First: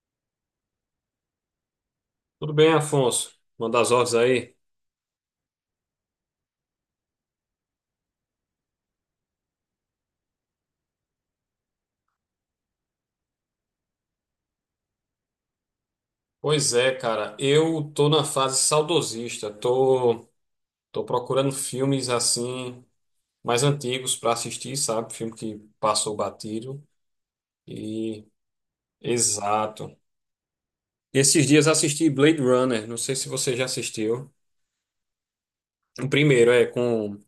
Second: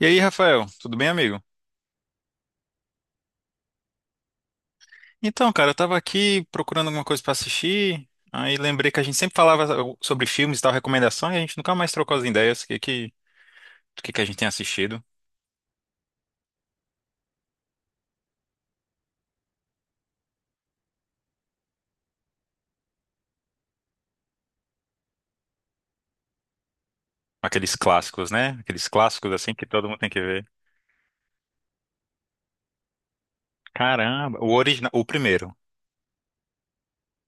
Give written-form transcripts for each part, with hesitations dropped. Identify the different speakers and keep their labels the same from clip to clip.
Speaker 1: E aí, Rafael, tudo bem, amigo?
Speaker 2: Tudo bem, Afonso? Manda as ordens aí.
Speaker 1: Então, cara, eu tava aqui procurando alguma coisa pra assistir, aí lembrei que a gente sempre falava sobre filmes e tal, recomendação, e a gente nunca mais trocou as ideias do que a gente tem assistido.
Speaker 2: Pois é, cara, eu tô na fase saudosista. Tô procurando filmes assim mais antigos pra assistir, sabe? Filme que passou batido.
Speaker 1: Aqueles
Speaker 2: E
Speaker 1: clássicos, né? Aqueles clássicos assim que todo
Speaker 2: Exato.
Speaker 1: mundo tem que ver.
Speaker 2: Esses dias assisti Blade Runner, não sei se você já assistiu.
Speaker 1: Caramba, o original, o primeiro,
Speaker 2: O primeiro é com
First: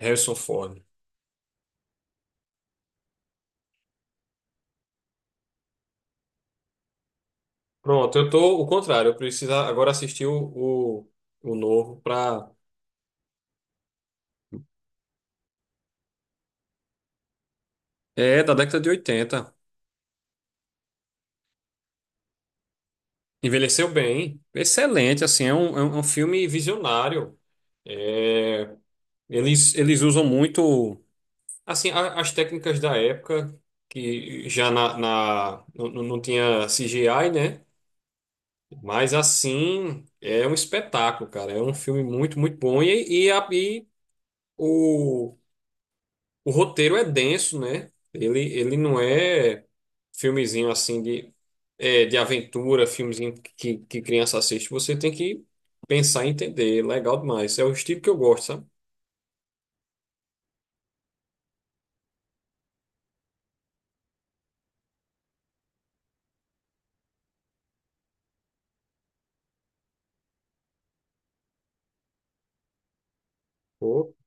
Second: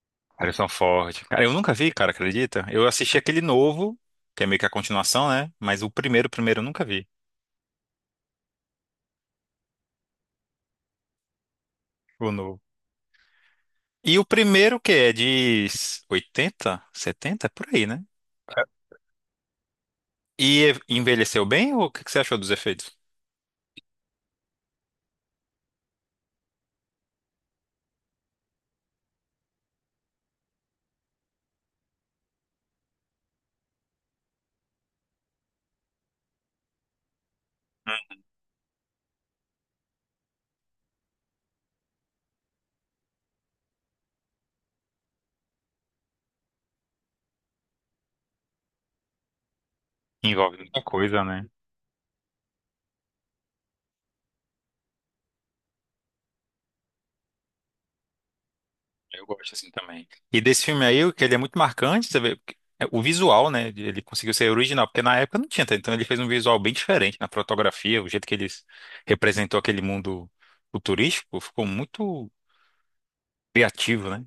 Speaker 2: Harrison
Speaker 1: Harrison
Speaker 2: Ford.
Speaker 1: Ford. Cara, eu nunca vi, cara, acredita? Eu assisti aquele novo, que é meio que a continuação, né? Mas o primeiro eu nunca vi,
Speaker 2: Pronto, eu tô o contrário, eu preciso agora assistir o novo
Speaker 1: o
Speaker 2: pra.
Speaker 1: novo. E o primeiro que é de 80, 70, por aí, né?
Speaker 2: É, da década de 80.
Speaker 1: E envelheceu bem ou o que que você achou dos efeitos?
Speaker 2: Envelheceu bem, excelente, assim, é um filme visionário. É, eles usam muito, assim, as técnicas da época, que já não, não tinha CGI, né? Mas, assim, é um espetáculo, cara. É um filme muito, muito bom. E o, o roteiro é denso, né? Ele não é.
Speaker 1: Envolve
Speaker 2: Filmezinho
Speaker 1: muita
Speaker 2: assim
Speaker 1: coisa,
Speaker 2: de,
Speaker 1: né?
Speaker 2: é, de aventura, filmezinho que criança assiste, você tem que pensar e entender. Legal demais. É o estilo que eu gosto, sabe?
Speaker 1: Eu gosto assim também. E desse filme aí, o que ele é muito marcante, você vê, porque é o visual, né? Ele conseguiu ser original, porque na época não tinha, tá? Então ele fez um visual bem diferente na fotografia, o jeito que ele representou aquele mundo futurístico, ficou muito criativo,
Speaker 2: Pô,
Speaker 1: né?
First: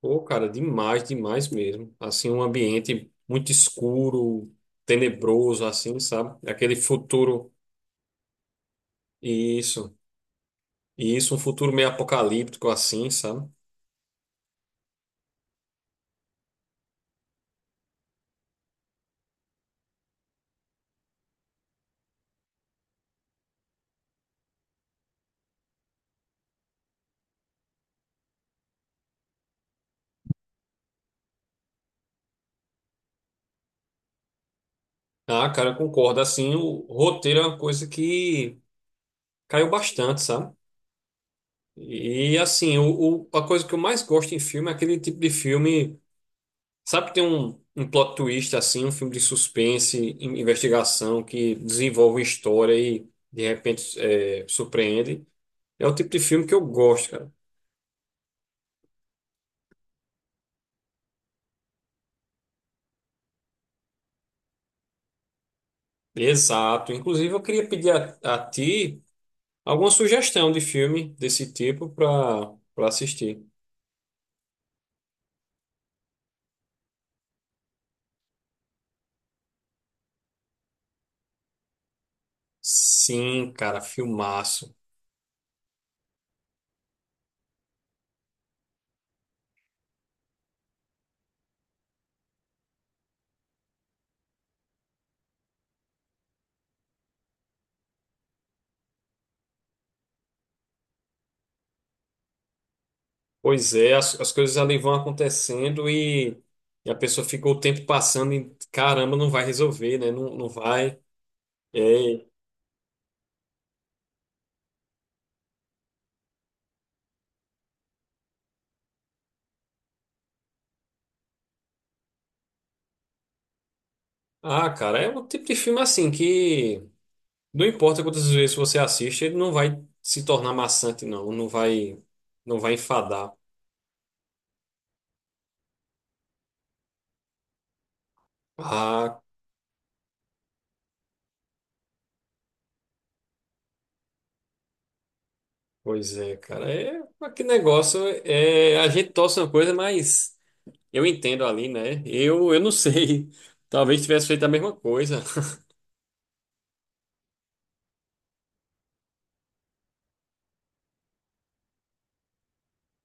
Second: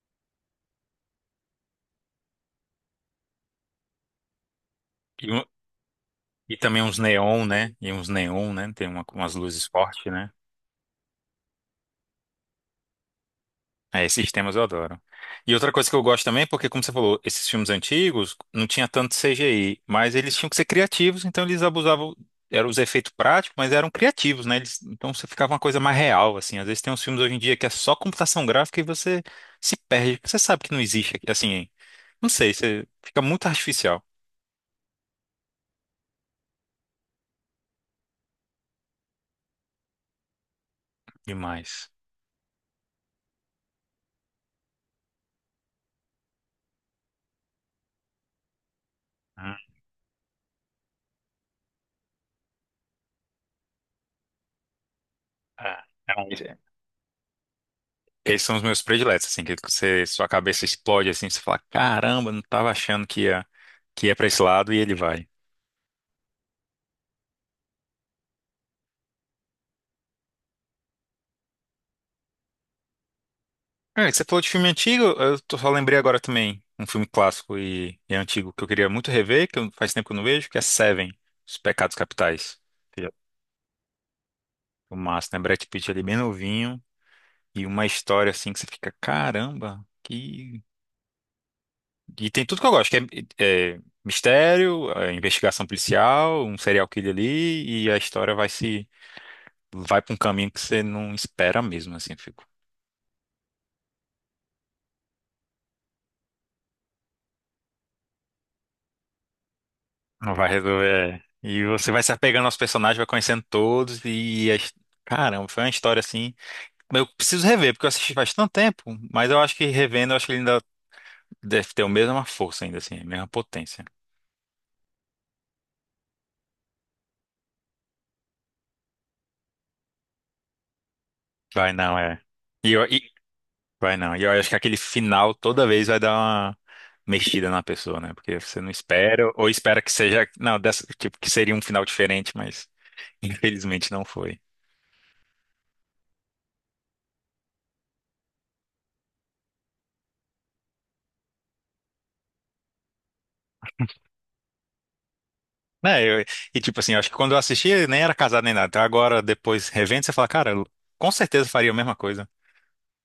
Speaker 2: pô, cara, demais, demais mesmo. Assim, um ambiente muito escuro,
Speaker 1: E, um-
Speaker 2: tenebroso, assim, sabe?
Speaker 1: e
Speaker 2: Aquele
Speaker 1: também uns neon,
Speaker 2: futuro.
Speaker 1: né? E uns neon, né? Umas luzes
Speaker 2: Isso.
Speaker 1: fortes, né?
Speaker 2: E isso, um futuro meio apocalíptico, assim, sabe?
Speaker 1: É, esses temas eu adoro. E outra coisa que eu gosto também, porque como você falou, esses filmes antigos não tinha tanto CGI, mas eles tinham que ser criativos, então eles abusavam, eram os efeitos práticos, mas eram criativos, né? Então você ficava uma coisa mais real, assim. Às vezes tem uns filmes hoje em dia que é só computação gráfica e você se perde, porque você sabe que não existe, aqui, assim, não sei, você fica muito artificial
Speaker 2: Ah, cara, eu concordo. Assim, o roteiro é uma coisa que caiu bastante, sabe?
Speaker 1: demais.
Speaker 2: E assim, a coisa que eu mais gosto em filme é aquele tipo de filme. Sabe que tem um plot twist assim, um filme de
Speaker 1: Hum,
Speaker 2: suspense, investigação que desenvolve uma história e de repente é, surpreende.
Speaker 1: é.
Speaker 2: É o tipo de
Speaker 1: É um-
Speaker 2: filme que eu gosto, cara.
Speaker 1: Esses são os meus prediletos, assim, que você, sua cabeça explode, assim, você fala, caramba, não tava achando que ia pra esse lado e ele vai.
Speaker 2: Exato. Inclusive, eu queria pedir a ti alguma sugestão de filme desse tipo para para assistir.
Speaker 1: É, você falou de filme antigo, só lembrei agora também um filme clássico e antigo que eu queria muito rever, faz tempo que eu não vejo, que é Seven, Os Pecados Capitais. Que é
Speaker 2: Sim, cara, filmaço.
Speaker 1: o massa, né? Brad Pitt ali bem novinho e uma história assim que você fica, caramba, que... E tem tudo que eu gosto, é mistério, é investigação policial, um serial killer ali e a história vai se... vai pra um caminho que você não espera mesmo, assim.
Speaker 2: Pois é, as coisas ali vão acontecendo e a pessoa fica o tempo passando e caramba, não vai resolver, né?
Speaker 1: Não
Speaker 2: Não,
Speaker 1: vai
Speaker 2: não vai.
Speaker 1: resolver. É. E você vai se
Speaker 2: É,
Speaker 1: apegando aos personagens, vai conhecendo todos Caramba, foi uma história assim... Eu preciso rever, porque eu assisti faz tanto tempo, mas eu acho que revendo, eu acho que ele ainda deve ter a mesma força ainda, assim, a mesma potência.
Speaker 2: ah, cara, é um tipo de filme assim que não importa quantas vezes você assiste, ele não vai se tornar maçante, não,
Speaker 1: Vai não, é.
Speaker 2: não
Speaker 1: E,
Speaker 2: vai
Speaker 1: eu- e...
Speaker 2: enfadar.
Speaker 1: Vai não. E eu acho que aquele final toda vez vai dar uma mexida na pessoa, né? Porque você não
Speaker 2: Ah,
Speaker 1: espera, ou espera que seja... Não, dessa... tipo, que seria um final diferente, mas infelizmente não foi.
Speaker 2: pois é, cara, é mas que negócio é a gente torce uma coisa, mas eu entendo ali, né? Eu não sei, talvez tivesse feito a mesma coisa.
Speaker 1: Né, eu- e tipo assim, eu acho que quando eu assisti, ele nem era casado nem nada. Então agora, depois, revendo, você fala, cara, eu com certeza faria a mesma coisa.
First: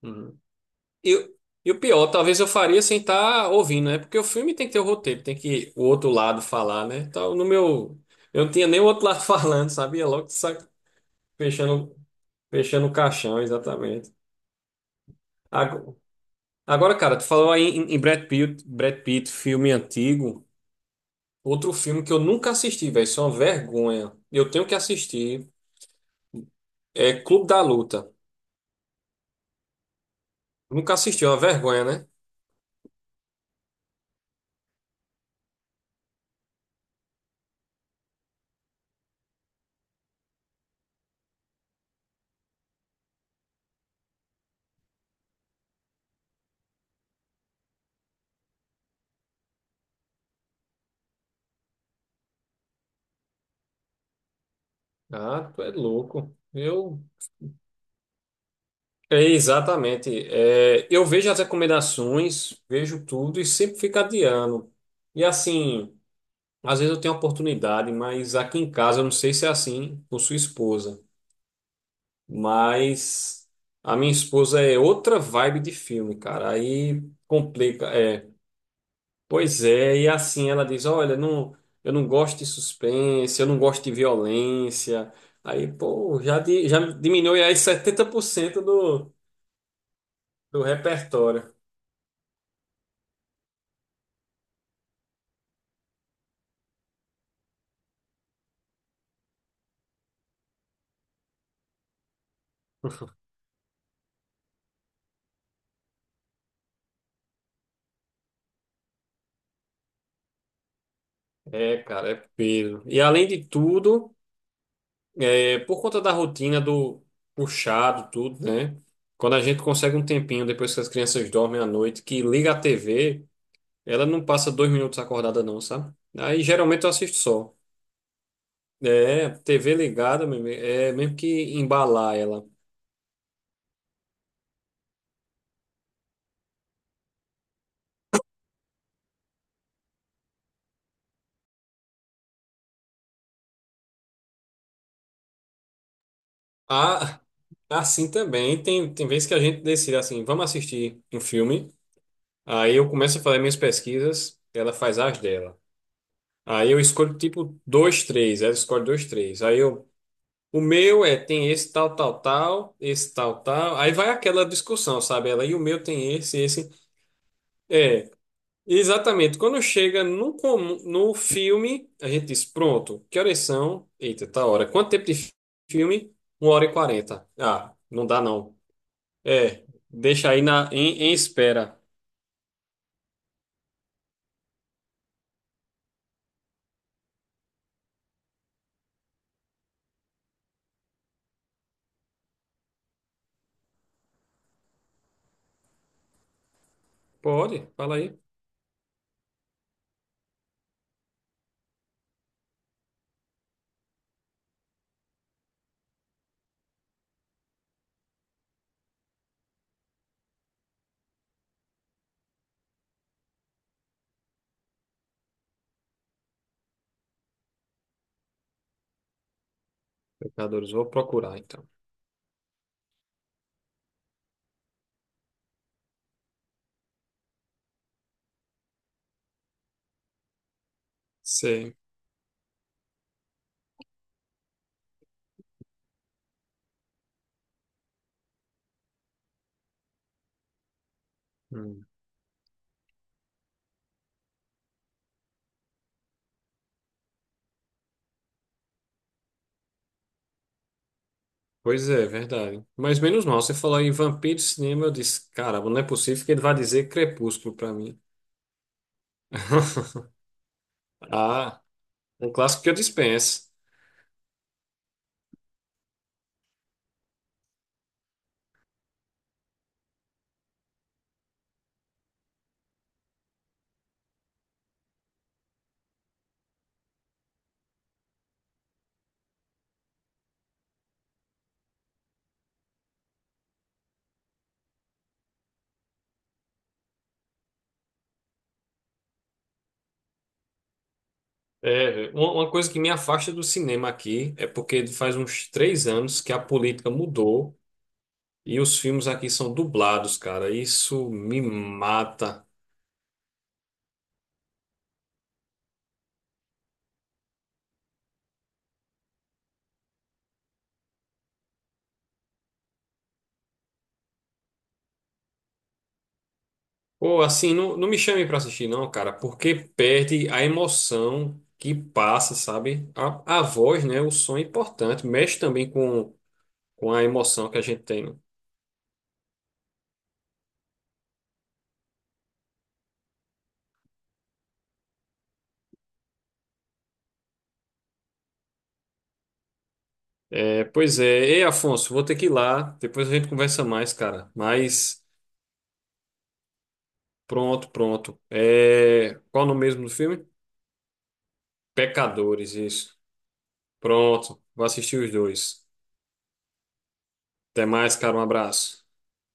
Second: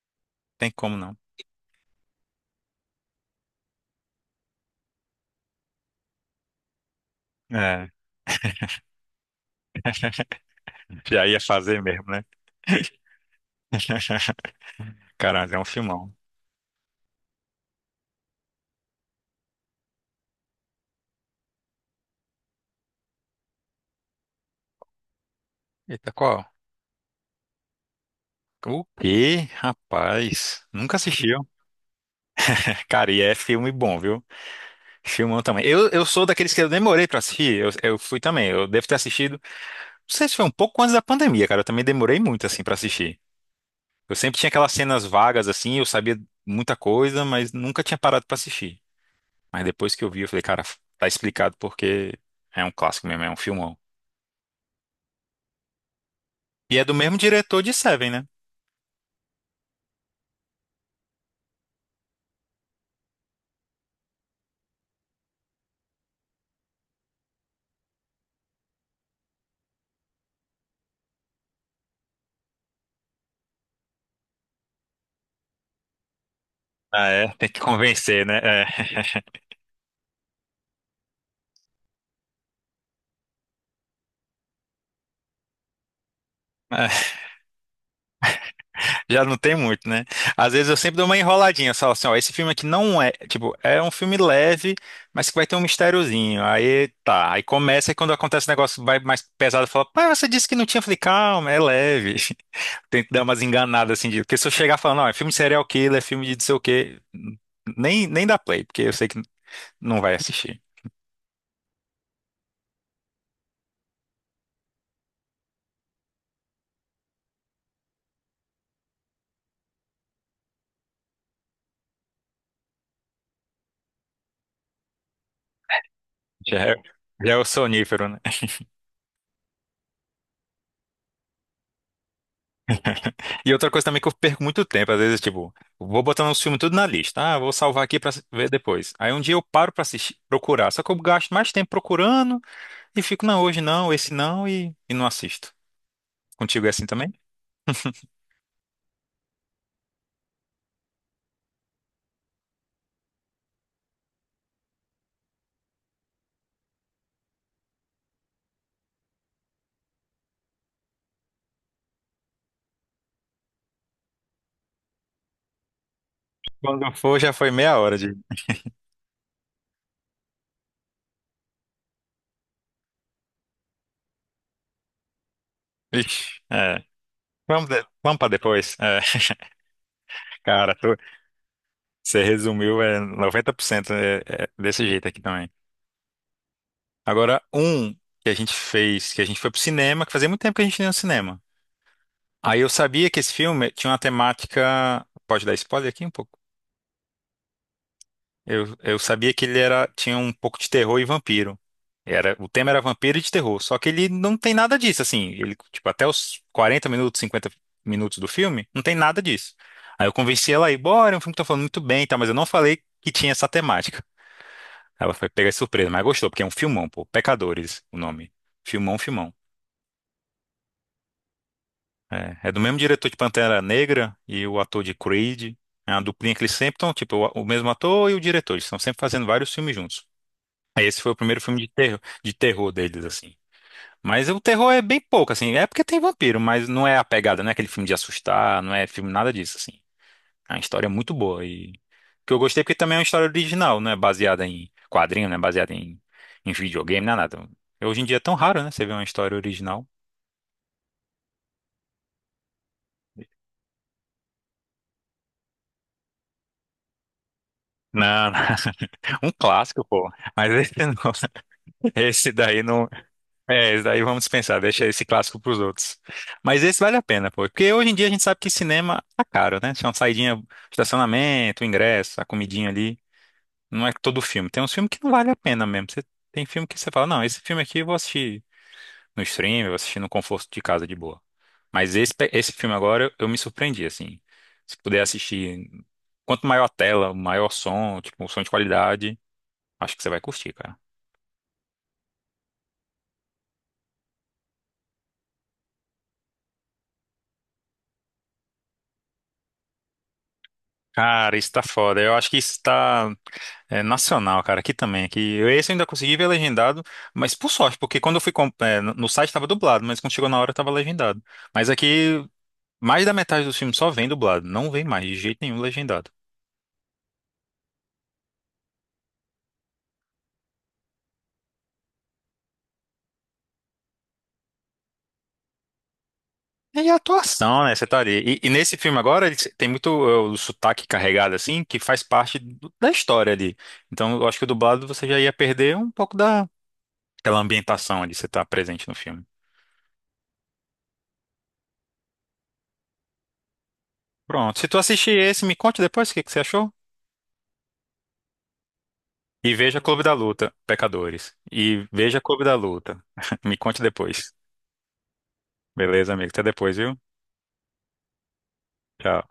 Speaker 2: Uhum.
Speaker 1: Tem como não.
Speaker 2: Eu, e o pior, talvez eu faria sem estar ouvindo, né? Porque o filme tem que ter o roteiro, tem que o outro lado falar, né? Então, no
Speaker 1: É,
Speaker 2: meu, eu não tinha nem o outro lado falando, sabia? Logo,
Speaker 1: já ia fazer
Speaker 2: Fechando,
Speaker 1: mesmo, né?
Speaker 2: fechando o caixão, exatamente.
Speaker 1: Caralho, é um
Speaker 2: Ago-
Speaker 1: filmão.
Speaker 2: Agora, cara, tu falou aí em Brad Pitt, Brad Pitt, filme antigo. Outro filme que eu nunca assisti, velho, isso é uma vergonha. Eu tenho que assistir.
Speaker 1: Eita, qual?
Speaker 2: É Clube da Luta.
Speaker 1: O quê? Rapaz,
Speaker 2: Nunca
Speaker 1: nunca
Speaker 2: assisti, é uma
Speaker 1: assistiu.
Speaker 2: vergonha, né?
Speaker 1: Cara, e é filme bom, viu? Filmão também. Eu sou daqueles que eu demorei pra assistir. Eu fui também. Eu devo ter assistido. Não sei se foi um pouco antes da pandemia, cara. Eu também demorei muito, assim, pra assistir. Eu sempre tinha aquelas cenas vagas assim, eu sabia muita coisa, mas nunca tinha parado pra assistir. Mas depois que eu vi, eu falei, cara, tá explicado porque é um clássico mesmo, é um filmão.
Speaker 2: Ah, tu é louco.
Speaker 1: E é do
Speaker 2: Eu.
Speaker 1: mesmo diretor de Seven, né?
Speaker 2: É, exatamente. É, eu vejo as recomendações, vejo tudo e sempre fico adiando. E assim, às vezes eu tenho oportunidade, mas aqui em casa eu não sei se é assim com sua esposa. Mas a minha esposa é outra vibe de filme, cara. Aí
Speaker 1: Ah, é? Tem que
Speaker 2: complica.
Speaker 1: convencer,
Speaker 2: É,
Speaker 1: né? É.
Speaker 2: pois é, e assim ela diz: Olha, não, eu não gosto de suspense, eu não gosto de violência. Aí, pô, já, já diminuiu aí 70%
Speaker 1: Já não tem muito, né? Às
Speaker 2: do
Speaker 1: vezes eu sempre dou uma
Speaker 2: repertório.
Speaker 1: enroladinha, só assim, ó, esse filme aqui não é, tipo, é um filme leve, mas que vai ter um mistériozinho. Aí tá, aí começa e quando acontece o negócio vai mais pesado, fala, pai, você disse que não tinha. Eu falei, calma, é leve. Tento dar umas enganadas assim, de, porque se eu chegar falando, não, é filme de serial killer, é filme de não sei o quê, nem dá play, porque eu sei que não vai assistir.
Speaker 2: É, cara, é peso. E além de tudo, é, por conta da rotina do puxado, tudo, né? Quando a gente consegue um tempinho depois que as crianças dormem à noite, que liga a TV. Ela não passa 2 minutos acordada, não, sabe? Aí
Speaker 1: Já é,
Speaker 2: geralmente eu assisto
Speaker 1: já é o
Speaker 2: só.
Speaker 1: sonífero, né?
Speaker 2: É, TV ligada mesmo. É mesmo que embalar ela.
Speaker 1: E outra coisa também que eu perco muito tempo, às vezes, tipo, vou botando os filmes tudo na lista. Ah, vou salvar aqui pra ver depois. Aí um dia eu paro pra assistir, procurar. Só que eu gasto mais tempo procurando e fico, não, hoje não, esse não, e não assisto. Contigo é assim também?
Speaker 2: Ah, assim também. Tem vezes que a gente decide assim: vamos assistir um filme. Aí eu começo a fazer minhas pesquisas, ela faz as dela. Aí eu escolho tipo dois, três. Ela escolhe dois, três. Aí eu. O meu é, tem esse tal, tal, tal, esse tal, tal. Aí vai aquela discussão, sabe? Ela, e o meu tem esse, esse.
Speaker 1: Quando for, já foi meia hora
Speaker 2: É.
Speaker 1: de.
Speaker 2: Exatamente. Quando chega no filme, a gente diz, pronto, que horas são? Eita, tá hora. Quanto tempo de filme?
Speaker 1: Ixi,
Speaker 2: Uma hora e
Speaker 1: é.
Speaker 2: quarenta. Ah, não dá
Speaker 1: Vamos pra
Speaker 2: não.
Speaker 1: depois. É.
Speaker 2: É, deixa aí
Speaker 1: Cara,
Speaker 2: em espera.
Speaker 1: você resumiu, é 90% é, é desse jeito aqui também. Agora, um que a gente fez, que a gente foi pro cinema, que fazia muito tempo que a gente não ia no cinema. Aí eu sabia que esse filme tinha uma temática. Pode dar spoiler aqui um pouco?
Speaker 2: Pode, fala aí.
Speaker 1: Eu sabia que ele era, tinha um pouco de terror e vampiro. Era, o tema era vampiro e de terror. Só que ele não tem nada disso, assim. Ele, tipo, até os 40 minutos, 50 minutos do filme, não tem nada disso. Aí eu convenci ela a ir, bora, é um filme que tá falando muito bem, tá? Mas eu não falei que tinha essa temática. Ela foi pegar de surpresa, mas gostou, porque é um filmão, pô. Pecadores, o nome. Filmão, filmão.
Speaker 2: Pecadores, vou procurar então.
Speaker 1: É, é do mesmo diretor de Pantera Negra e o ator de Creed. É uma duplinha que eles sempre estão, tipo, o mesmo ator e o diretor. Eles estão sempre fazendo vários filmes juntos. Aí esse foi o primeiro filme
Speaker 2: Sei.
Speaker 1: de terror deles, assim. Mas o terror é bem pouco, assim. É porque tem vampiro, mas não é a pegada, não é aquele filme de assustar, não é filme nada disso, assim. É uma história muito boa. E
Speaker 2: Hum,
Speaker 1: que eu gostei é porque também é uma história original, não é baseada em quadrinho, não é baseada em videogame, não é nada. Hoje em dia é tão raro, né? Você vê uma história original.
Speaker 2: Pois é, verdade. Mas menos mal, você falou em vampiro de cinema, eu disse, caramba, não é possível que ele vá dizer Crepúsculo pra mim.
Speaker 1: Não, um clássico, pô. Mas esse não.
Speaker 2: Ah, um
Speaker 1: Esse
Speaker 2: clássico
Speaker 1: daí
Speaker 2: que eu
Speaker 1: não.
Speaker 2: dispenso.
Speaker 1: É, esse daí vamos dispensar, deixa esse clássico pros outros. Mas esse vale a pena, pô. Porque hoje em dia a gente sabe que cinema tá caro, né? Se é uma saidinha, estacionamento, ingresso, a comidinha ali. Não é todo filme. Tem uns filmes que não vale a pena mesmo. Tem filme que você fala, não, esse filme aqui eu vou assistir no stream, eu vou assistir no conforto de casa de boa. Mas esse, esse filme agora eu me surpreendi, assim. Se puder assistir, quanto maior a tela, maior som, tipo, um som de qualidade, acho que você vai curtir, cara.
Speaker 2: É, uma coisa que me afasta do cinema aqui é porque faz uns 3 anos que a política mudou e os filmes aqui são dublados, cara. Isso
Speaker 1: Cara,
Speaker 2: me
Speaker 1: isso tá foda. Eu acho que
Speaker 2: mata.
Speaker 1: isso tá. É nacional, cara, aqui também. Esse eu ainda consegui ver legendado, mas por sorte, porque quando eu fui no site estava dublado, mas quando chegou na hora estava legendado. Mas aqui, mais da metade dos filmes só vem dublado, não vem mais de jeito nenhum legendado.
Speaker 2: Ou assim, não, não me chame pra assistir, não, cara, porque perde a emoção que passa, sabe? A voz, né? O som é importante, mexe também com
Speaker 1: E a
Speaker 2: a emoção que a
Speaker 1: atuação, né?
Speaker 2: gente
Speaker 1: Você tá
Speaker 2: tem. Né?
Speaker 1: ali. E nesse filme agora, ele tem muito é, o sotaque carregado, assim, que faz parte da história ali. Então, eu acho que o dublado você já ia perder um pouco daquela ambientação ali, você tá presente no filme.
Speaker 2: É, pois é. Ei, Afonso, vou ter que ir lá. Depois a gente conversa mais, cara.
Speaker 1: Pronto. Se tu
Speaker 2: Mas
Speaker 1: assistir esse, me conte depois o que que você achou.
Speaker 2: pronto, pronto. É, qual o
Speaker 1: E
Speaker 2: nome mesmo
Speaker 1: veja
Speaker 2: do
Speaker 1: Clube da
Speaker 2: filme?
Speaker 1: Luta, pecadores. E veja Clube
Speaker 2: Pecadores,
Speaker 1: da
Speaker 2: isso.
Speaker 1: Luta. Me conte depois.
Speaker 2: Pronto, vou assistir os dois.
Speaker 1: Beleza, amigo? Até depois, viu?
Speaker 2: Até mais, cara, um abraço.
Speaker 1: Tchau.